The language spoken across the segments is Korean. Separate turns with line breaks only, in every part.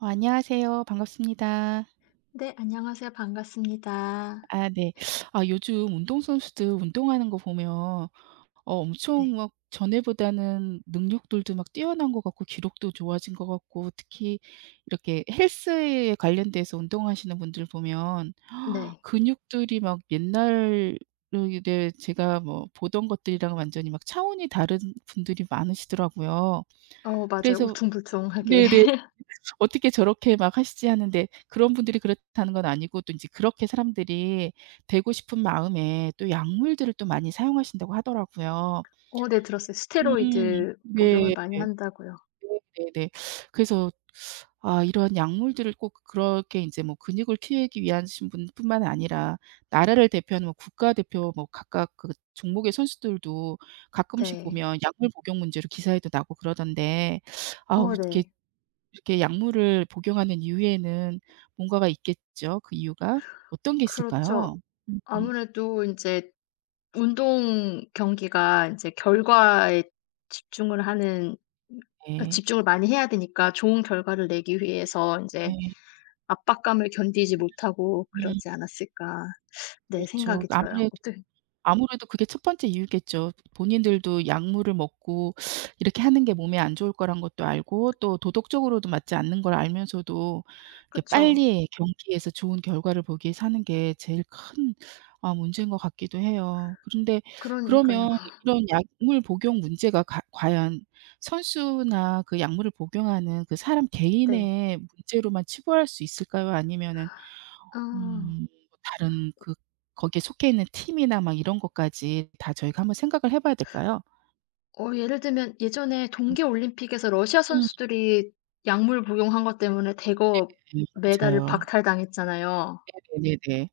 안녕하세요. 반갑습니다.
네. 안녕하세요. 반갑습니다.
아 네. 아 요즘 운동선수들 운동하는 거 보면 엄청
네.
막 전에보다는 능력들도 막 뛰어난 것 같고 기록도 좋아진 것 같고 특히 이렇게 헬스에 관련돼서 운동하시는 분들 보면
네.
근육들이 막 옛날에 제 제가 뭐 보던 것들이랑 완전히 막 차원이 다른 분들이 많으시더라고요.
맞아요.
그래서
울퉁불퉁하게.
네네. 어떻게 저렇게 막 하시지 하는데 그런 분들이 그렇다는 건 아니고 또 인제 그렇게 사람들이 되고 싶은 마음에 또 약물들을 또 많이 사용하신다고 하더라고요.
네, 들었어요.
음.
스테로이드 복용을
네.
많이 한다고요.
네네. 그래서 아 이런 약물들을 꼭 그렇게 인제 뭐 근육을 키우기 위하신 분뿐만 아니라 나라를 대표하는 뭐 국가 대표 뭐 각각 그 종목의 선수들도 가끔씩
네.
보면 약물 복용 문제로 기사에도 나고 그러던데 아우 이렇게
네.
이렇게 약물을 복용하는 이유에는 뭔가가 있겠죠. 그 이유가 어떤 게 있을까요?
그렇죠.
음.
아무래도 이제 운동 경기가 이제 결과에 집중을 하는 어
네.
집중을 많이 해야 되니까 좋은 결과를 내기 위해서 이제
네.
'압박감을 견디지 못하고
음
그러지 않았을까.' 네,
그렇죠.
생각이 들어요.
아무래도
어떻
아무래도 그게 첫 번째 이유겠죠. 본인들도 약물을 먹고 이렇게 하는 게 몸에 안 좋을 거란 것도 알고 또 도덕적으로도 맞지 않는 걸 알면서도 이렇게
그쵸.
빨리 경기에서 좋은 결과를 보기 위해서 하는 게 제일 큰 문제인 것 같기도 해요. 그런데
그러니까요.
그러면 이런 약물 복용 문제가 가 과연 선수나 그 약물을 복용하는 그 사람
네.
개인의 문제로만 치부할 수 있을까요? 아니면은
아.
뭐 다른 그 거기에 속해 있는 팀이나 막 이런 것까지 다 저희가 한번 생각을 해 봐야 될까요?
예를 들면 예전에 동계 올림픽에서 러시아
음.
선수들이 약물 복용한 것 때문에 대거
네
메달을
맞아요.
박탈당했잖아요.
네네네네.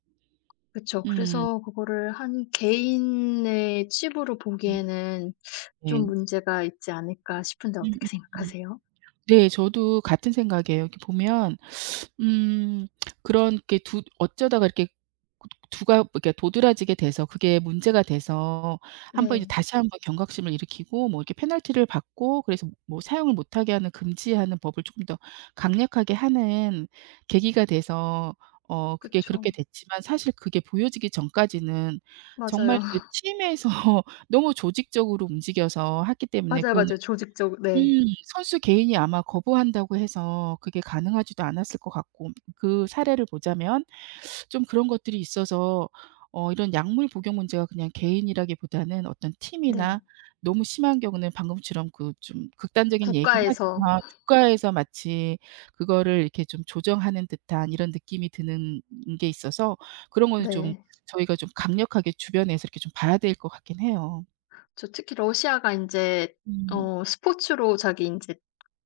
그쵸.
음.
그래서 그거를 한 개인의 치부로
음.
보기에는
네.
좀 문제가 있지 않을까 싶은데 어떻게
음음음.
생각하세요?
네 저도 같은 생각이에요. 이렇게 보면 음. 그런 게 두 어쩌다가 이렇게 두가 이렇게 도드라지게 돼서 그게 문제가 돼서 한번 이제
네.
다시 한번 경각심을 일으키고 뭐 이렇게 페널티를 받고 그래서 뭐 사용을 못하게 하는 금지하는 법을 조금 더 강력하게 하는 계기가 돼서 그게
그쵸.
그렇게 됐지만 사실 그게 보여지기 전까지는 정말
맞아요.
그 팀에서 너무 조직적으로 움직여서 했기 때문에
맞아요,
그건
맞아요. 조직적. 네.
선수 개인이 아마 거부한다고 해서 그게 가능하지도 않았을 것 같고 그 사례를 보자면 좀 그런 것들이 있어서 이런 약물 복용 문제가 그냥 개인이라기보다는 어떤
네.
팀이나 너무 심한 경우는 방금처럼 그 좀 극단적인 얘기긴
국가에서.
하지만 국가에서 마치 그거를 이렇게 좀 조정하는 듯한 이런 느낌이 드는 게 있어서 그런 거는 좀
네.
저희가 좀 강력하게 주변에서 이렇게 좀 봐야 될 것 같긴 해요.
저 특히 러시아가 이제
음.
스포츠로 자기 이제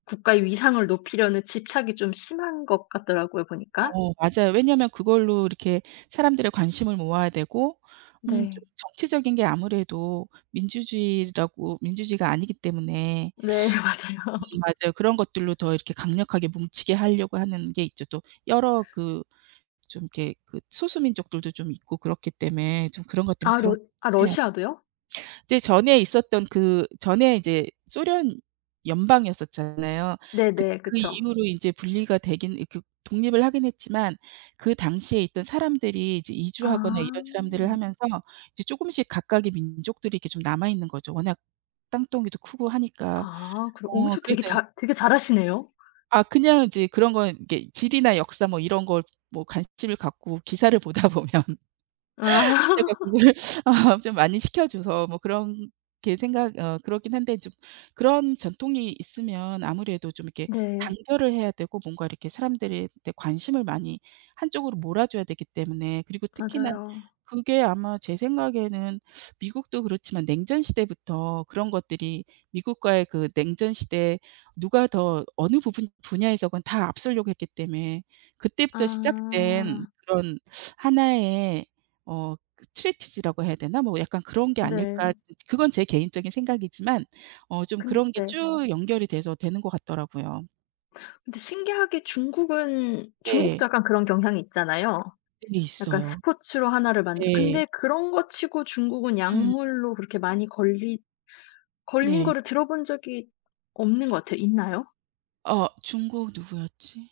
국가의 위상을 높이려는 집착이 좀 심한 것 같더라고요 보니까.
어 맞아요. 왜냐하면 그걸로 이렇게 사람들의 관심을 모아야 되고
네.
좀 정치적인 게 아무래도 민주주의라고 민주주의가 아니기 때문에
네. 맞아요.
맞아요. 그런 것들로 더 이렇게 강력하게 뭉치게 하려고 하는 게 있죠. 또 여러 그 좀 이렇게 그 소수민족들도 좀 있고 그렇기 때문에 좀 그런 것 때문에
아
그런
러 아
예.
러시아도요?
이제 전에 있었던 그 전에 이제 소련 연방이었었잖아요. 그
네네.
그
그쵸.
이후로 인제 분리가 되긴 이 그 독립을 하긴 했지만 그 당시에 있던 사람들이 이제 이주하거나 이런
아.
사람들을 하면서 이제 쪼금씩 각각의 민족들이 이렇게 좀 남아 있는 거죠. 워낙 땅덩이도 크고 하니까.
아, 그럼 엄청
그래서
되게 잘 되게 잘하시네요.
아 그냥 이제 그런 건 이게 지리나 역사 뭐 이런 걸 뭐 관심을 갖고 기사를 보다 보면
아.
기자가 구글을 좀 많이 시켜 줘서 뭐 그런 게 생각 그렇긴 한데 좀 그런 전통이 있으면 아무래도 좀 이렇게
네.
단결을 해야 되고 뭔가 이렇게 사람들한테 관심을 많이 한쪽으로 몰아줘야 되기 때문에 그리고 특히나
맞아요.
그게 아마 제 생각에는 미국도 그렇지만 냉전 시대부터 그런 것들이 미국과의 그 냉전 시대에 누가 더 어느 부분 분야에서건 다 앞서려고 했기 때문에 그때부터 시작된
아,
그런 하나의 어 트레티지라고 해야 되나? 뭐 약간 그런 게 아닐까.
네.
그건 제 개인적인 생각이지만 좀
근
그런 게
데
쭉 연결이 돼서 되는 것 같더라고요.
근데 신기하게 중국은
네.
중국도 약간 그런 경향이 있잖아요.
네
약간
있어요.
스포츠로 하나를 만들
네.
근데 그런 거 치고 중국은
음
약물로 그렇게 많이 걸리 걸린
네.
거를 들어본 적이 없는 것 같아요. 있나요?
중국 누구였지?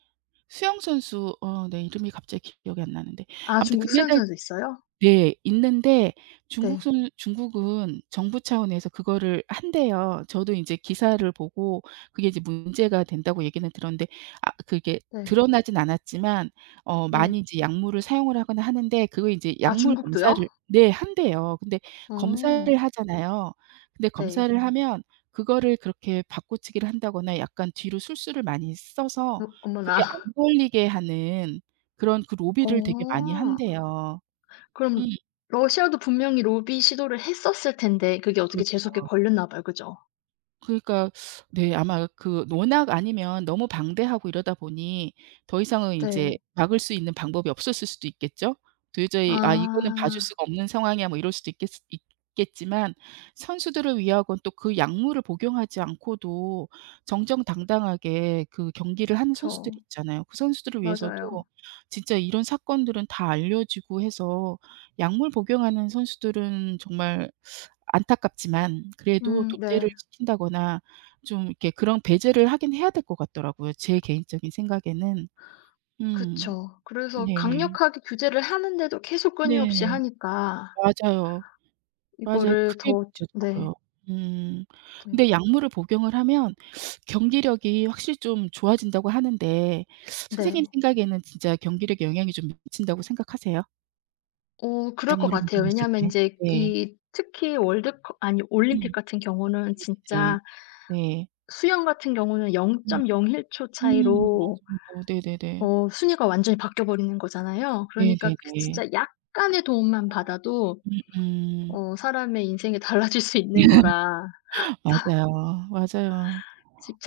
수영 선수 어 네 이름이 갑자기 기억이 안 나는데
아,
아무튼
중국
금메달
수영장에서 있어요?
네. 있는데
네.
중국은 정부 차원에서 그거를 한대요. 저도 인제 기사를 보고 그게 이제 문제가 된다고 얘기는 들었는데 아 그게
네.
드러나진 않았지만 많이
네.
이제 약물을 사용을 하거나 하는데 그거 인제
아,
약물
중국도요?
검사를 네 한대요. 근데 검사를
어.
하잖아요. 근데
네.
검사를 하면 그거를 그렇게 바꿔치기를 한다거나 약간 뒤로 술수를 많이 써서
어머나.
그게 안 걸리게 하는 그런 그 로비를 되게 많이
어.
한대요. 음.
그럼 러시아도 분명히 로비 시도를 했었을 텐데 그게 어떻게 재수없게
그렇죠.
걸렸나 봐요. 그죠?
그러니까 네 아마 그 워낙 아니면 너무 방대하고 이러다 보니 더 이상은 이제
네.
막을 수 있는 방법이 없었을 수도 있겠죠. 도저히 '아 이거는 봐줄
아,
수가 없는 상황이야.' 뭐 이럴 수도 있겠 있겠지만 선수들을 위하곤 또 그 약물을 복용하지 않고도 정정당당하게 그 경기를 하는
그쵸.
선수들이 있잖아요. 그 선수들을 위해서도
맞아요.
진짜 이런 사건들은 다 알려지고 해서 약물 복용하는 선수들은 정말 안타깝지만 그래도
음.
도태를
네.
시킨다거나 좀 이렇게 그런 배제를 하긴 해야 될 것 같더라고요, 제 개인적인 생각에는. 음.
그쵸. 그래서
네.
강력하게 규제를 하는데도 계속 끊임없이
네.
하니까
맞아요. 맞아요.
이거를
그게
더 좀, 네.
문제더라고요. 음. 근데
네.
약물을 복용을 하면 경기력이 확실히 좀 좋아진다고 하는데 선생님
네.
생각에는 진짜 경기력에 영향이 좀 미친다고 생각하세요?
그럴 것
약물을
같아요.
복용했을
왜냐하면
때?
이제
네.
이 특히 월드컵, 아니
음.
올림픽 같은 경우는
네.
진짜
네.
수영 같은 경우는
음.
0.01초
음.
차이로
맞아요. 네네네.
순위가 완전히 바뀌어 버리는 거잖아요. 그러니까 그
네네네.
진짜 약간의 도움만 받아도
음음.
사람의 인생이 달라질 수 있는 거라
맞아요. 맞아요.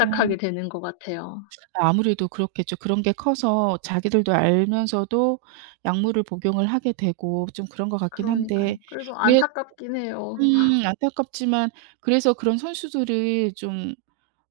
어
되는 것 같아요.
아무래도 그렇겠죠. 그런 게 커서 자기들도 알면서도 약물을 복용을 하게 되고 좀 그런 것 같긴
그러니까요.
한데
그래서
그래
안타깝긴 해요.
안타깝지만 그래서 그런 선수들을 좀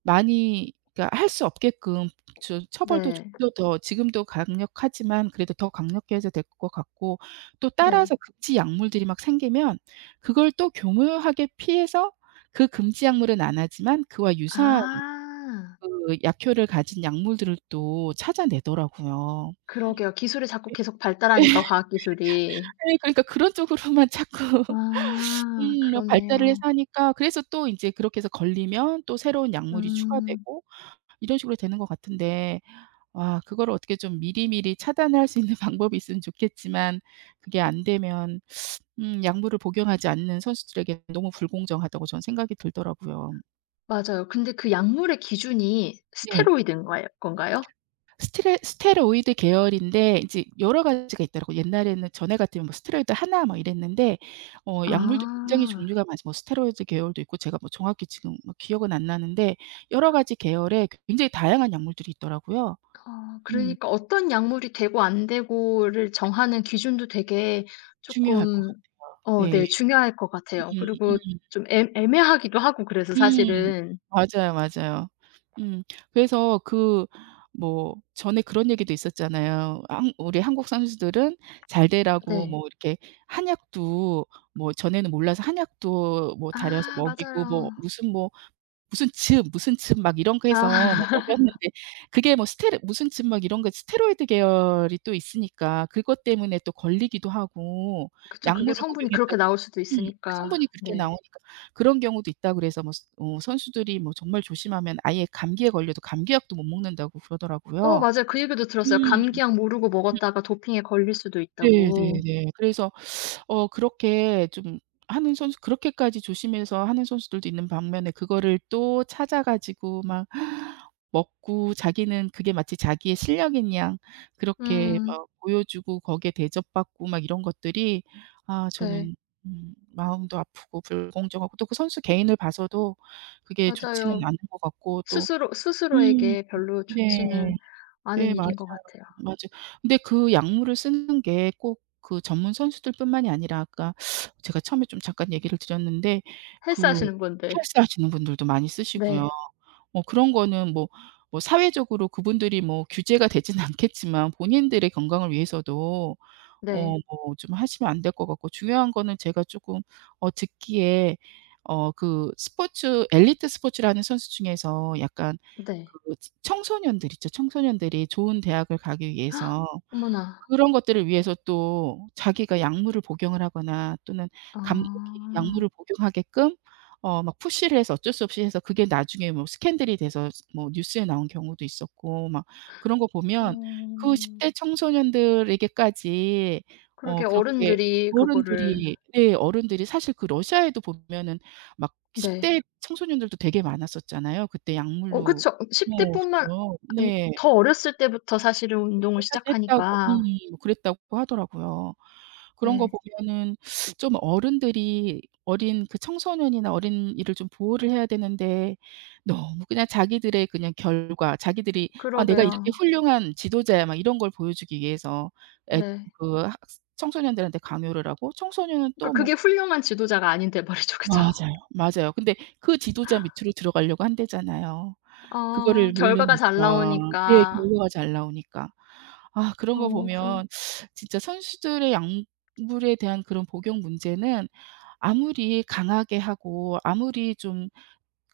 많이 그러니까 할 수 없게끔 처벌도 좀
네.
더 지금도 강력하지만 그래도 더 강력 해야 될 것 같고 또
네.
따라서 금지 약물들이 막 생기면 그걸 또 교묘하게 피해서 그 금지 약물은 안 하지만 그와 유사한
아.
그 약효를 가진 약물들을 또 찾아내더라고요.
그러게요. 기술이 자꾸 계속 발달하니까 과학 기술이.
네. 그러니까 그런 쪽으로만 자꾸
아,
발달을 해서
그렇네요.
하니까 그래서 또 인제 그렇게 해서 걸리면 또 새로운 약물이
음,
추가되고 이런 식으로 되는 것 같은데 와 그거를 어떻게 좀 미리미리 차단할 수 있는 방법이 있으면 좋겠지만 그게 안 되면 약물을 복용하지 않는 선수들에게 너무 불공정하다고 저는 생각이 들더라고요.
맞아요. 근데 그 약물의 기준이
네.
스테로이드인 거예 건가요?
스레 스테로이드 계열인데 이제 여러 가지가 있더라고요. 옛날에는 전에 같으면 뭐 스테로이드 하나 뭐 이랬는데 약물도 굉장히
아.
종류가 많아서 뭐 스테로이드 계열도 있고 제가 뭐 정확히 지금 뭐 기억은 안 나는데 여러 가지 계열의 굉장히 다양한 약물들이 있더라고요. 음
그러니까 어떤 약물이 되고 안 되고를 정하는 기준도 되게
중요할 것
조금
같아요. 네.
네, 중요할 것 같아요. 그리고
음음.
좀 애 애매하기도 하고 그래서
음.
사실은.
맞아요, 맞아요. 음. 그래서 그 뭐 전에 그런 얘기도 있었잖아요. 한 우리 한국 선수들은 잘 되라고
네.
뭐 이렇게 한약도 뭐 전에는 몰라서 한약도 뭐 달여서
아,
먹이고 뭐
맞아요.
무슨 뭐 무슨 즙, 무슨 즙 막 이런 거 해서 뭐
아.
먹였는데 그게 뭐 스테로 무슨 즙 막 이런 거 스테로이드 계열이 또 있으니까 그것 때문에 또 걸리기도 하고
그쵸. 그게
약물을
성분이 그렇게
복용했다고
나올 수도
그
있으니까.
성분이 그렇게
네.
나오니까 그런 경우도 있다 그래서 뭐 스 어 선수들이 뭐 정말 조심하면 아예 감기에 걸려도 감기약도 못 먹는다고 그러더라고요.
맞아요. 그 얘기도 들었어요.
음.
감기약 모르고 먹었다가 도핑에 걸릴 수도
네
있다고.
네네. 그래서 그렇게 좀 하는 선수 그렇게까지 조심해서 하는 선수들도 있는 반면에 그거를 또 찾아 가지고 막 먹고 자기는 그게 마치 자기의 실력인 양 그렇게
음.
막 보여주고 거기에 대접받고 막 이런 것들이 아
네.
저는 마음도 아프고 불공정하고 또 그 선수 개인을 봐서도 그게 좋지는
맞아요.
않은 것 같고 또
스스로
음
스스로에게 별로
네.
좋지는 않은
네 맞아요.
일인 것 같아요.
맞아요. 근데 그 약물을 쓰는 게 꼭 그 전문 선수들뿐만이 아니라 아까 제가 처음에 좀 잠깐 얘기를 드렸는데 그
헬스하시는 분들.
헬스하시는 분들도 많이 쓰시고요.
네.
뭐 그런 거는 뭐 사회적으로 그분들이 뭐 규제가 되진 않겠지만 본인들의 건강을 위해서도
네.
뭐 좀 하시면 안 될 것 같고 중요한 거는 제가 조금 듣기에 그 스포츠 엘리트 스포츠를 하는 선수 중에서 약간
네.
그 치 청소년들 있죠. 청소년들이 좋은 대학을 가기 위해서
어머나.
그런 것들을 위해서 또 자기가 약물을 복용을 하거나 또는 감독이
아.
약물을 복용하게끔 막 푸시를 해서 어쩔 수 없이 해서 그게 나중에 뭐 스캔들이 돼서 뭐 뉴스에 나온 경우도 있었고 막 그런 거 보면 그 10
음.
대 청소년들에게까지
그러게,
그렇게
어른들이 그거를.
어른들이 네 어른들이 사실 그 러시아에도 보면은 막 10
네.
대 청소년들도 되게 많았었잖아요. 그때 약물로
그쵸. 10
어
대뿐만
그
아니,
네.
더 어렸을 때부터 사실은 운동을
사실 했다고
시작하니까.
뭐 그랬다고 하더라고요. 그런 거
네.
보면은 좀 어른들이 어린 그 청소년이나 어린이를 좀 보호를 해야 되는데 너무 그냥 자기들의 그냥 결과 자기들이 '아 내가 이렇게
그러게요.
훌륭한 지도자야.' 막 이런 걸 보여주기 위해서 애
네.
그 학스 청소년들한테 강요를 하고 청소년은
그러니까
또 뭐
그게 훌륭한 지도자가 아닌 데 말이죠. 그죠?
맞아요. 맞아요. 근데 그 지도자 밑으로 들어가려고 한대잖아요. 그거를
결과가 잘
모르니까. 네
나오니까.
결과가 잘 나오니까. 아 그런 거
그럼.
보면 진짜 선수들의 약물에 대한 그런 복용 문제는 아무리 강하게 하고 아무리 좀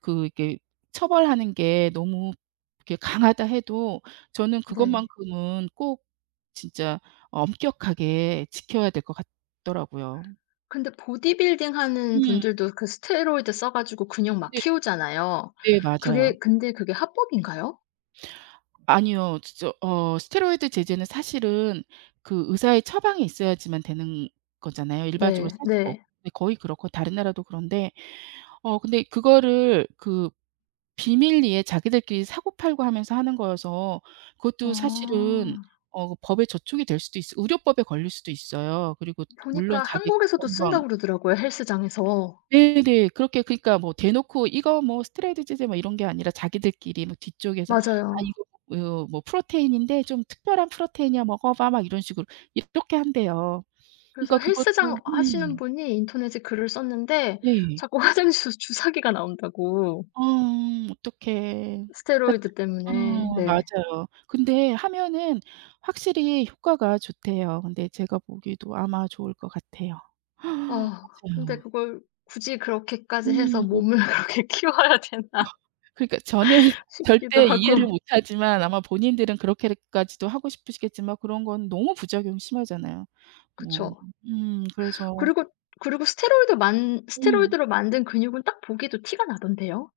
그 이렇게 처벌하는 게 너무 이렇게 강하다 해도 저는
네.
그것만큼은 꼭 진짜 엄격하게 지켜야 될 것 같더라고요.
근데 보디빌딩 하는
음.
분들도 그 스테로이드 써 가지고 근육 막
네.
키우잖아요.
네 맞아요.
그게 근데 그게 합법인가요?
아니요. 진짜 스테로이드 제제는 사실은 그 의사의 처방이 있어야지만 되는 거잖아요. 일반적으로
네.
살 수가 없
네.
네 거의 그렇고 다른 나라도 그런데 근데 그거를 그 비밀리에 자기들끼리 사고팔고 하면서 하는 거여서 그것도 사실은
아.
법에 저촉이 될 수도 있어 의료법에 걸릴 수도 있어요. 그리고 물론
보니까
자기
한국에서도
건강
쓴다고 그러더라고요, 헬스장에서.
네네. 그렇게 그러니까 뭐 대놓고 "이거 뭐 스트레이드 제제." 뭐 이런 게 아니라 자기들끼리 뭐 뒤쪽에서 "아
맞아요.
이거 어 뭐 프로테인인데 좀 특별한 프로테인이야. 먹어 봐." 막 이런 식으로 이렇게 한대요.
그래서
그러니까 그것도
헬스장 하시는 분이 인터넷에 글을 썼는데
네.
자꾸 화장실에서 주사기가 나온다고.
어 어떡해. 그러니까
스테로이드 때문에. 네.
맞아요. 근데 하면은 확실히 효과가 좋대요. 근데 제가 보기에도 아마 좋을 것 같아요.
아, 근데
맞아요.
그걸 굳이 그렇게까지 해서
음.
몸을 그렇게 키워야 되나
그러니까 저는
싶기도
절대 이해를
하고.
못 하지만 아마 본인들은 그렇게까지도 하고 싶으시겠지만 그런 건 너무 부작용 심하잖아요. 뭐
그쵸.
그래서
그리고 그리고 스테로이드 만
음
스테로이드로 만든 근육은 딱 보기도 티가 나던데요.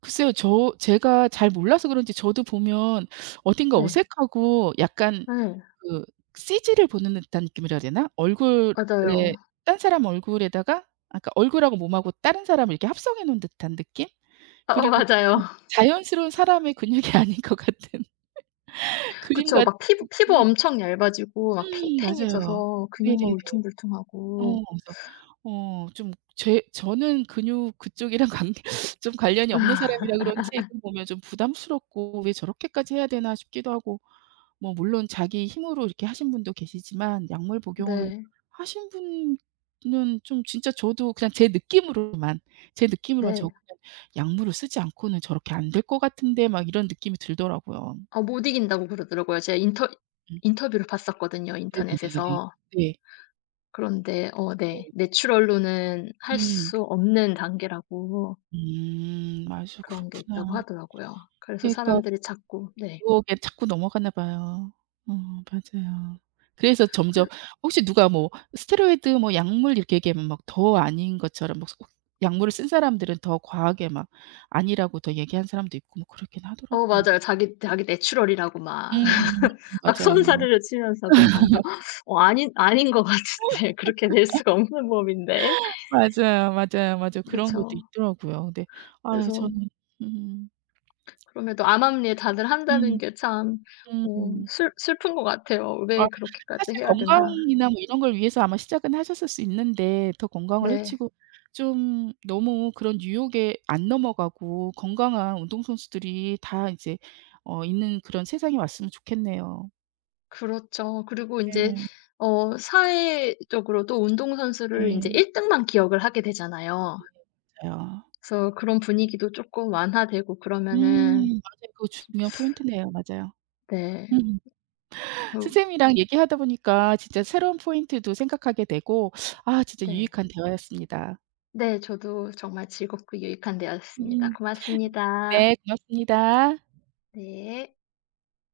글쎄요. 제가 잘 몰라서 그런지 저도 보면 어딘가
네.
어색하고 약간
예.
그 CG를 보는 듯한 느낌이라 해야 되나? 얼굴에
맞아요.
딴 사람 얼굴에다가 아까 얼굴하고 몸하고 다른 사람을 이렇게 합성해 놓은 듯한 느낌?
어어,
그리고 좀
맞아요.
자연스러운 사람의 근육이 아닌 것 같은 그림
그쵸.
같은
막 피부
음.
엄청 얇아지고 막
맞아요.
팽팽해져서 근육만
네네네.
울퉁불퉁하고.
어 그래서 좀 제 저는 근육 그쪽이랑 관계 좀 관련이 없는 사람이라 그런지 그 보면 좀 부담스럽고 '왜 저렇게까지 해야 되나?' 싶기도 하고 뭐 물론 자기 힘으로 이렇게 하신 분도 계시지만 약물 복용으로
네.
하신 분은 좀 진짜 저도 그냥 제 느낌으로만, 제 느낌으로만 '저
네.
그냥 약물을 쓰지 않고는 저렇게 안 될 것 같은데.' 막 이런 느낌이 들더라고요.
아, 못 이긴다고 그러더라고요. 제가 인터
음.
인터뷰를 봤었거든요,
네네네네.
인터넷에서.
네.
그런데
네.
네, 내추럴로는 할
음.
수 없는 단계라고
맞아.
그런 게 있다고
그렇구나.
하더라고요. 그래서
그러니까
사람들이 자꾸. 네.
유혹에 자꾸 넘어가나 봐요. 맞아요. 그래서 점점 혹시 누가 뭐 스테로이드 뭐 약물 이렇게 얘기하면 막 더 아닌 것처럼 막 속 약물을 쓴 사람들은 더 과하게 막 아니라고 더 얘기한 사람도 있고 뭐 그렇긴 하더라고요.
맞아요. 자기 내추럴이라고 막
음
막
맞아요.
손사래를 치면서 그럼 사람들이 "아닌 것 같은데. 그렇게 낼 수가 없는 몸인데."
맞아요, 맞아요, 맞아요. 그런 것도
그쵸.
있더라고요. 근데 아
그래서
저는 음.
그럼에도 암암리에 다들 한다는
음.
게 참 어
음.
슬 슬픈 것 같아요.
맞아.
'왜
사실
그렇게까지 해야 되나.'
건강이나 뭐 이런 걸 위해서 아마 시작은 하셨을 수 있는데 더 건강을
네.
해치고 좀 너무 그런 유혹에 안 넘어가고 건강한 운동선수들이 다 이제 있는 그런 세상이 왔으면 좋겠네요.
그렇죠. 그리고 인제
예.
사회적으로도 운동선수를 인제
예.
1 등만 기억을 하게 되잖아요.
맞아요.
그래서 그런 분위기도 쪼끔 완화되고 그러면은.
맞아요. 그거 중요한 포인트네요. 맞아요.
네.
음.
그,
선생님이랑 얘기하다 보니까 진짜 새로운 포인트도 생각하게 되고 아 진짜
네.
유익한 대화였습니다.
네. 저도 정말 즐겁고 유익한 대화였습니다.
음.
고맙습니다.
네 고맙습니다.
네.